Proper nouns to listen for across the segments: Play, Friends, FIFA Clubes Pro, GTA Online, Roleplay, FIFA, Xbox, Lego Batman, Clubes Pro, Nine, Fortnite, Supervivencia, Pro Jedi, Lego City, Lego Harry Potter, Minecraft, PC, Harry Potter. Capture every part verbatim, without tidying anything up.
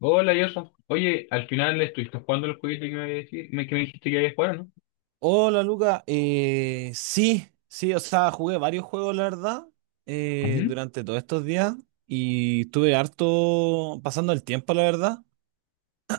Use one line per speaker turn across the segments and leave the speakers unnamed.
Hola, Yosa. Oye, al final estuviste jugando el jueguito que me, había dici- me- que me dijiste que había jugado, ¿no?
Hola Luca, Eh, sí, sí, o sea, jugué varios juegos, la verdad, eh,
Ujú.
durante todos estos días y estuve harto pasando el tiempo, la verdad,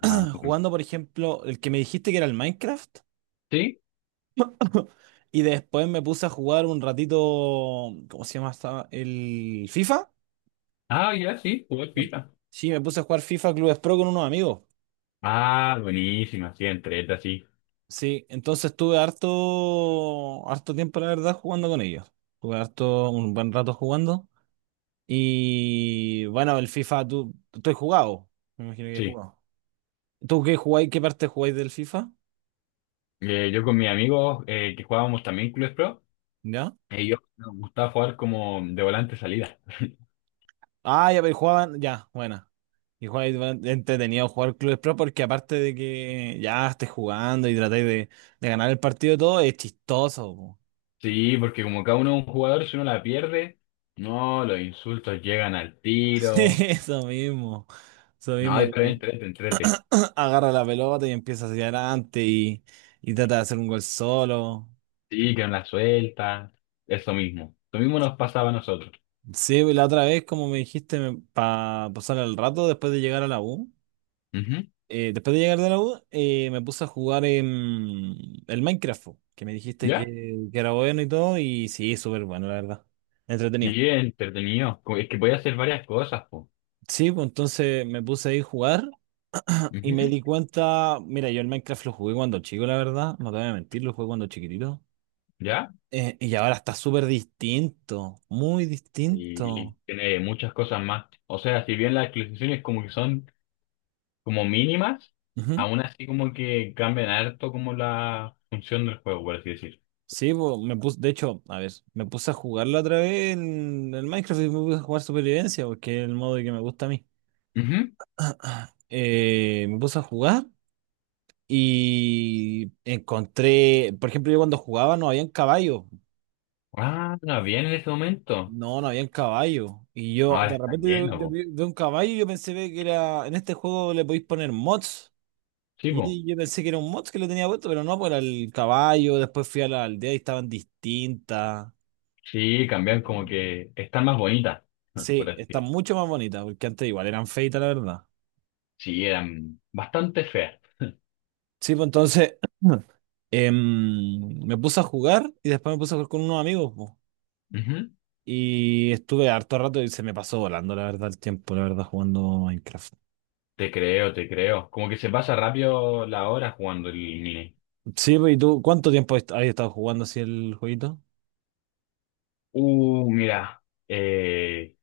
jugando, por ejemplo, el que me dijiste que era el Minecraft.
¿Sí?
Y después me puse a jugar un ratito, ¿cómo se llama esta? El FIFA.
Ah, ya, sí, jugué FIFA.
Sí, me puse a jugar FIFA Clubes Pro con unos amigos.
Ah, buenísima, sí, entreta, sí.
Sí, entonces estuve harto, harto tiempo, la verdad, jugando con ellos. Estuve harto, un buen rato jugando. Y bueno, el FIFA, tú, tú has jugado. Me imagino que has
Sí.
jugado. ¿Tú qué jugáis? ¿Qué parte jugáis del FIFA?
Eh, yo con mis amigos eh, que jugábamos también Clubes Pro,
¿Ya?
ellos nos gustaba jugar como de volante salida.
Ah, ya, pero jugaban, ya, buena. Y jugáis bueno, entretenido jugar Clubes Pro porque aparte de que ya estés jugando y tratáis de, de ganar el partido y todo, es chistoso, po.
Sí, porque como cada uno es un jugador, si uno la pierde, no, los insultos llegan al tiro.
Eso mismo. Eso
No,
mismo de
pero
que
entrete, entrete.
agarra la pelota y empieza hacia adelante y, y trata de hacer un gol solo.
Sí, que no la suelta. Eso mismo. Lo mismo nos pasaba a nosotros.
Sí, la otra vez, como me dijiste, para pasar el rato después de llegar a la U.
Ujú.
Eh, después de llegar de la U, eh, me puse a jugar en el Minecraft, po, que me dijiste que,
¿Ya?
que era bueno y todo, y sí, súper bueno, la verdad. Entretenido.
Sí, es entretenido. Co- es que puede hacer varias cosas, po.
Sí, pues entonces me puse ahí a jugar y
Ujú.
me di cuenta, mira, yo el Minecraft lo jugué cuando chico, la verdad, no te voy a mentir, lo jugué cuando chiquitito.
¿Ya?
Eh, y ahora está súper distinto, muy distinto.
Sí, tiene muchas cosas más. O sea, si bien las actualizaciones como que son como mínimas,
Ujú.
aún así como que cambian harto como la función del juego, por así decir.
Sí, pues me puse, de hecho, a ver, me puse a jugarlo otra vez en el Minecraft y me puse a jugar Supervivencia, porque es el modo que me gusta a mí.
Ujú.
Eh, me puse a jugar y encontré, por ejemplo, yo cuando jugaba no habían caballos,
Ah, no, bien en ese momento.
no, no habían caballo. Y yo,
Ahora
de
está
repente, yo,
lleno,
yo
po.
vi vi un caballo y yo pensé ve que era, en este juego le podéis poner mods.
Sí, po.
Y yo pensé que era un mods que le tenía puesto, pero no, pues era el caballo. Después fui a la aldea y estaban distintas.
Sí, cambian como que están más bonitas, por
Sí,
así
están
decir.
mucho más bonitas, porque antes igual eran feitas, la verdad.
Sí, eran bastante feas.
Sí, pues entonces em, me puse a jugar y después me puse a jugar con unos amigos, po.
Ujú.
Y estuve harto rato y se me pasó volando, la verdad, el tiempo, la verdad, jugando Minecraft.
Te creo, te creo. Como que se pasa rápido la hora jugando el Nine.
Sí, pues, ¿y tú cuánto tiempo est- has estado jugando así el jueguito?
Uh, mira, eh,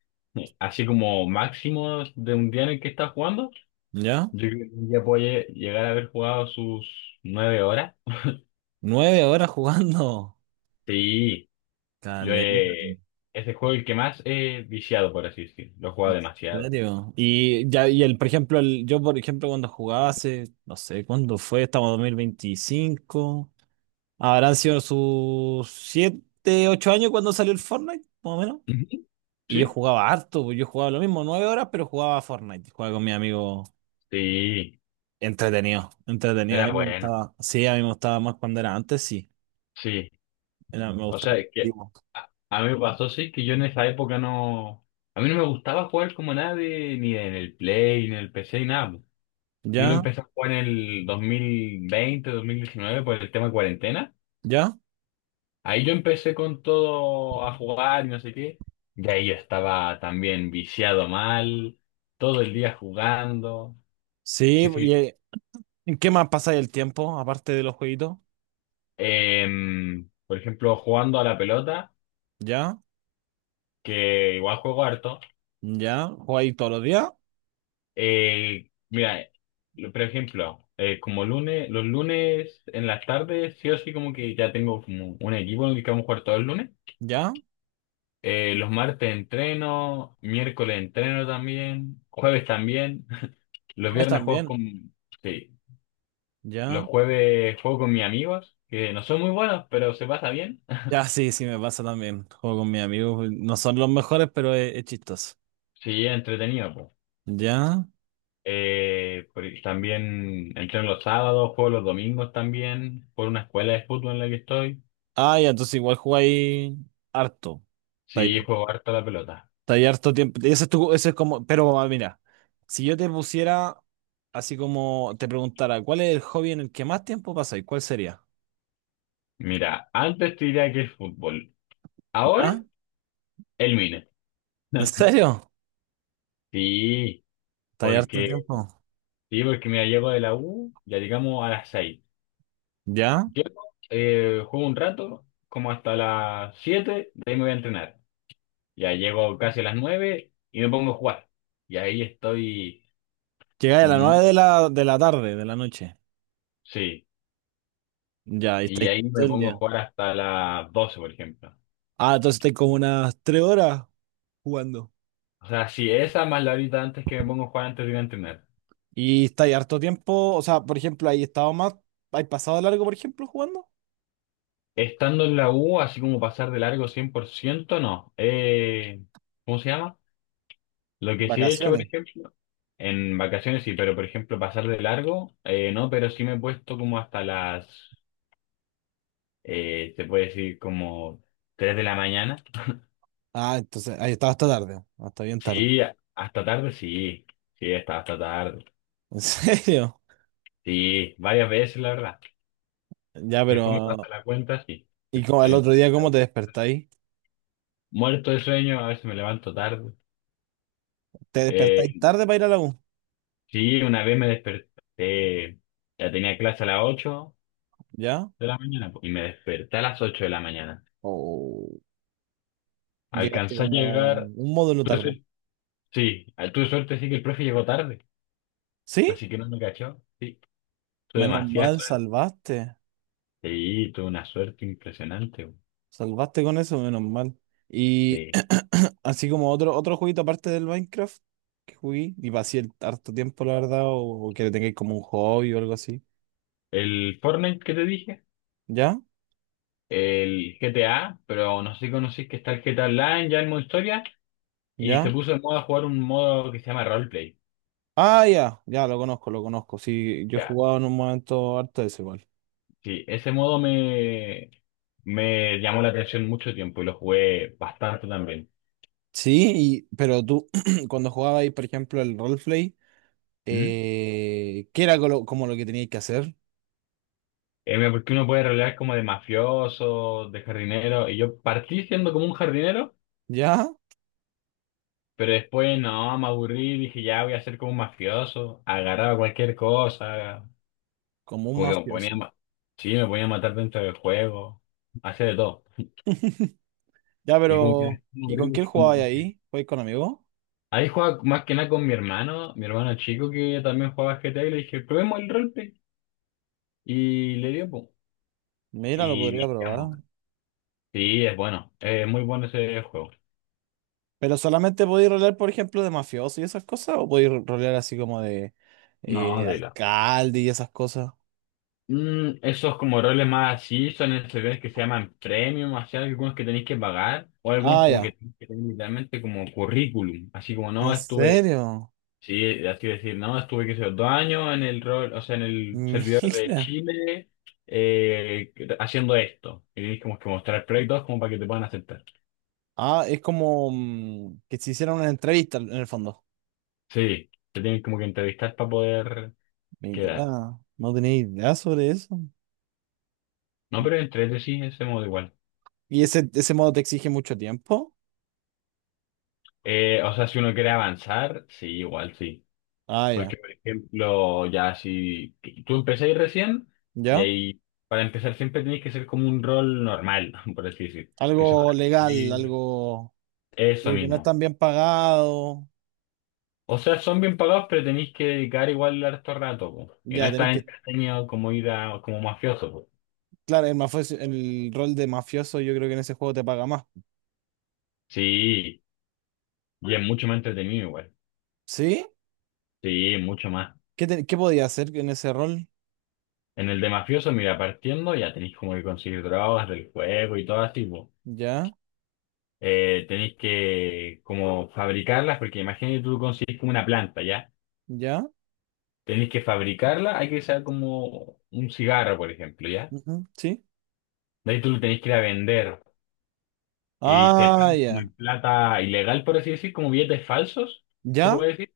así como máximo de un día en el que está jugando,
¿Ya?
yo creo que un día puede llegar a haber jugado sus nueve horas.
Nueve horas jugando.
Sí, yo
Caleta.
eh, es el juego el que más he viciado, por así decirlo. Lo he jugado
¿En
demasiado.
serio? Y ya, y el, por ejemplo, el, yo, por ejemplo, cuando jugaba hace, no sé, ¿cuándo fue? Estamos en dos mil veinticinco. Habrán sido sus siete, ocho años cuando salió el Fortnite, más o menos.
Ujú.
Y yo
¿Sí?
jugaba harto, pues yo jugaba lo mismo, nueve horas, pero jugaba Fortnite. Jugaba con mi amigo.
Sí,
Entretenido, entretenido. A mí
era
me
bueno.
gustaba, sí, a mí me gustaba más cuando era antes, sí.
Sí,
Era, me Mm.
o
gustaba.
sea, es que
Antiguo.
a, a mí me pasó, sí, que yo en esa época no... A mí no me gustaba jugar como nadie, ni en el Play, ni en el P C, ni nada. Yo lo
¿Ya?
empecé a jugar en el dos mil veinte, dos mil diecinueve por el tema cuarentena.
¿Ya?
Ahí yo empecé con todo a jugar y no sé qué. Y ahí yo estaba también viciado mal, todo el día jugando.
Sí,
Que
y,
sí.
eh, ¿en qué más pasa el tiempo aparte de los jueguitos?
Em, por ejemplo, jugando a la pelota,
¿Ya?
que igual juego harto.
¿Ya? ¿Jugáis todos los días?
Eh, mira, lo- por ejemplo, eh, como lunes, los lunes en las tardes, sí o sí como que ya tengo como un equipo en el que vamos a jugar todos los lunes.
¿Ya?
Eh, los martes entreno, miércoles entreno también, jueves también. Los
¿Juegas
viernes juego
también?
con... Sí,
¿Ya?
los jueves juego con mis amigos, que no son muy buenos, pero se pasa bien.
Ya, sí, sí, me pasa también. Juego con mis amigos, no son los mejores, pero es, es chistoso.
Sí, es entretenido, pues.
¿Ya?
Eh, por- también entreno los sábados, juego los domingos también, por una escuela de fútbol en la que estoy.
Ah, ya, entonces igual jugáis harto.
Sí, juego harto a la pelota.
Está ahí harto tiempo. Ese es tu- ese es como, pero ah, mira, si yo te pusiera, así como te preguntara, ¿cuál es el hobby en el que más tiempo pasáis? ¿Cuál sería?
Mira, antes te diría que el fútbol, ahora
¿Ya?
el mine.
¿En serio?
Sí,
Está ahí harto
porque,
tiempo.
sí, porque mira, llego de la U, ya llegamos a las seis.
¿Ya?
Yo eh, juego un rato, como hasta las siete, de ahí me voy a entrenar. Ya llego casi a las nueve y me pongo a jugar. Y ahí estoy
Llegáis a las nueve
mucho,
de la, de la tarde, de la noche.
sí.
Ya, y
Y
estáis
ahí
todo
me
el
pongo a
día.
jugar hasta las doce, por ejemplo.
Ah, entonces estáis como unas tres horas jugando.
O sea, sí, esa más la horita antes que me pongo a jugar antes de ir a entrenar.
¿Y estáis harto tiempo? O sea, por ejemplo, ¿hay estado más, hay pasado largo, por ejemplo, jugando?
Estando en la U, así como pasar de largo cien por ciento no. Eh, ¿cómo se llama? Lo que sí he hecho, por
Vacaciones.
ejemplo, en vacaciones sí, pero por ejemplo pasar de largo, eh, no, pero sí me he puesto como hasta las Eh, te puedes ir como tres de la mañana.
Ah, entonces, ahí estaba hasta tarde, hasta bien tarde.
Sí, hasta tarde, sí. Sí, hasta, hasta tarde.
¿En serio?
Sí, varias veces, la verdad.
Ya,
Que después me
pero.
pasa la cuenta, sí.
¿Y
Que-
cómo- el
el-
otro día cómo te despertáis?
muerto de sueño, a veces me levanto tarde.
¿Te despertáis
Eh,
tarde para ir a la U?
sí, una vez me desperté, ya tenía clase a las ocho
¿Ya?
de la mañana po, y me desperté a las ocho de la mañana.
¿O llegaste
Alcancé a
como
llegar,
un módulo
tuve
tarde?
suerte, sí, tuve suerte, sí, que el profe llegó tarde,
¿Sí?
así que no me cachó, sí, tuve
Menos
demasiado.
mal, salvaste.
Sí, tuve una suerte impresionante, güey.
Salvaste con eso, menos mal. Y
Sí.
así como otro, otro jueguito aparte del Minecraft que jugué y pasé el harto tiempo, la verdad, o, o que le tengáis como un hobby o algo así.
El Fortnite que te dije,
¿Ya?
el G T A, pero no sé si conocís que está el G T A Online ya en modo historia y se
¿Ya?
puso de moda jugar un modo que se llama Roleplay.
Ah, ya, ya, lo conozco, lo conozco. Sí, yo he
Ya,
jugado en un momento harto de ese, igual.
sí, ese modo me, me llamó la atención mucho tiempo y lo jugué bastante también.
Sí, y, pero tú, cuando jugabas ahí, por ejemplo, el roleplay,
¿Mm?
eh, ¿qué era colo- como, lo que tenías que hacer?
Eh, porque uno puede rolear como de mafioso, de jardinero, y yo partí siendo como un jardinero.
¿Ya?
Pero después no, me aburrí, dije ya voy a ser como un mafioso, agarraba cualquier cosa.
Como un
Como que me ponía a
mafioso.
ma- sí, me ponía a matar dentro del juego. Hacía de todo.
Ya,
Y como que es
pero ¿y con quién
horrible, como
jugabas
que...
ahí? ¿Jugabas con amigos?
Ahí jugaba más que nada con mi hermano, mi hermano chico que también jugaba G T A y le dije, probemos el roleplay. Y le dio, po.
Mira, lo
Y
podría
viciamos.
probar.
Sí, es bueno. Es muy bueno ese juego.
¿Pero solamente podías rolear, por ejemplo, de mafioso y esas cosas? ¿O podías ro- rolear así como de
No,
eh,
de la.
alcalde y esas cosas?
Mm, esos como roles más así son en servidores que se llaman premium, así hay algunos que tenéis que pagar, o algunos
Ah,
como que
ya.
tenéis que tener literalmente como currículum, así como no,
¿En
estuve.
serio?
Sí, así decir, no, estuve que sé, dos años en el rol, o sea, en el servidor de
Mira.
Chile eh, haciendo esto. Y tienes como que mostrar proyectos como para que te puedan aceptar.
Ah, es como mm, que se hicieron una entrevista en el fondo.
Sí, te tienen como que entrevistar para poder quedar.
Mira, no tenía idea sobre eso.
No, pero entre sí, ese modo igual.
¿Y ese, ese modo te exige mucho tiempo?
Eh, o sea, si uno quiere avanzar, sí, igual sí.
Ah, ya.
Porque, por ejemplo, ya si tú empezáis recién, y
¿Ya?
ahí para empezar siempre tenéis que ser como un rol normal, por así decir. Que se
Algo
ojalá-
legal, algo,
eso
algo que no es
mismo.
tan bien pagado.
O sea, son bien pagados, pero tenéis que dedicar igual harto rato, po. Y no
Ya,
es
tenéis
tan
que...
entretenido como ir a, como mafioso, po.
Claro, el mafioso, el rol de mafioso yo creo que en ese juego te paga más.
Sí, y es mucho más entretenido igual.
¿Sí?
Sí, mucho más.
¿Qué, te- qué podía hacer en ese rol?
En el de mafioso, mira, partiendo ya tenéis como que conseguir drogas del juego y todo así, po.
¿Ya?
Eh, tenéis que como fabricarlas, porque imagínate tú consigues como una planta, ¿ya?
¿Ya?
Tenéis que fabricarla, hay que usar como un cigarro, por ejemplo, ¿ya?
Ujú, ¿sí?
De ahí tú lo tenéis que ir a vender. Y te
Ah,
pagan como
ya.
en plata ilegal, por así decir, como billetes falsos, se
¿Ya?
puede decir.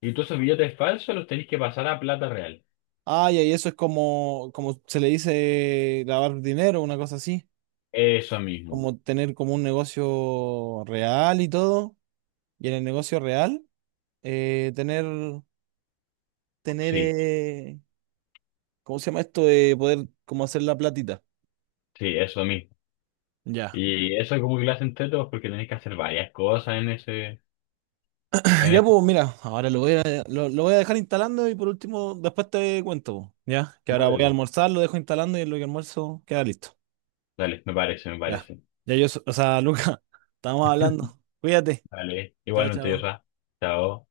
Y todos esos billetes falsos los tenéis que pasar a plata real.
Ah, ya, y eso es como, como se le dice lavar dinero, una cosa así.
Eso mismo.
Como tener como un negocio real y todo, y en el negocio real, eh, tener, tener,
Sí,
eh, ¿cómo se llama esto? De poder como hacer la platita.
sí, eso mismo.
Ya.
Y eso es como que lo hacen tetos porque tenéis que hacer varias cosas en ese, en
Ya,
ese.
pues mira, ahora lo voy a, lo, lo voy a dejar instalando y por último, después te cuento, po, ¿ya? Que ahora
Vale,
voy a
pues.
almorzar, lo dejo instalando y en lo que almuerzo queda listo.
Dale, me parece, me
Ya.
parece.
Ya yo, so- o sea, Luca, estamos hablando. Cuídate.
Dale,
Chao,
igualmente yo,
chao.
Sa. Chao.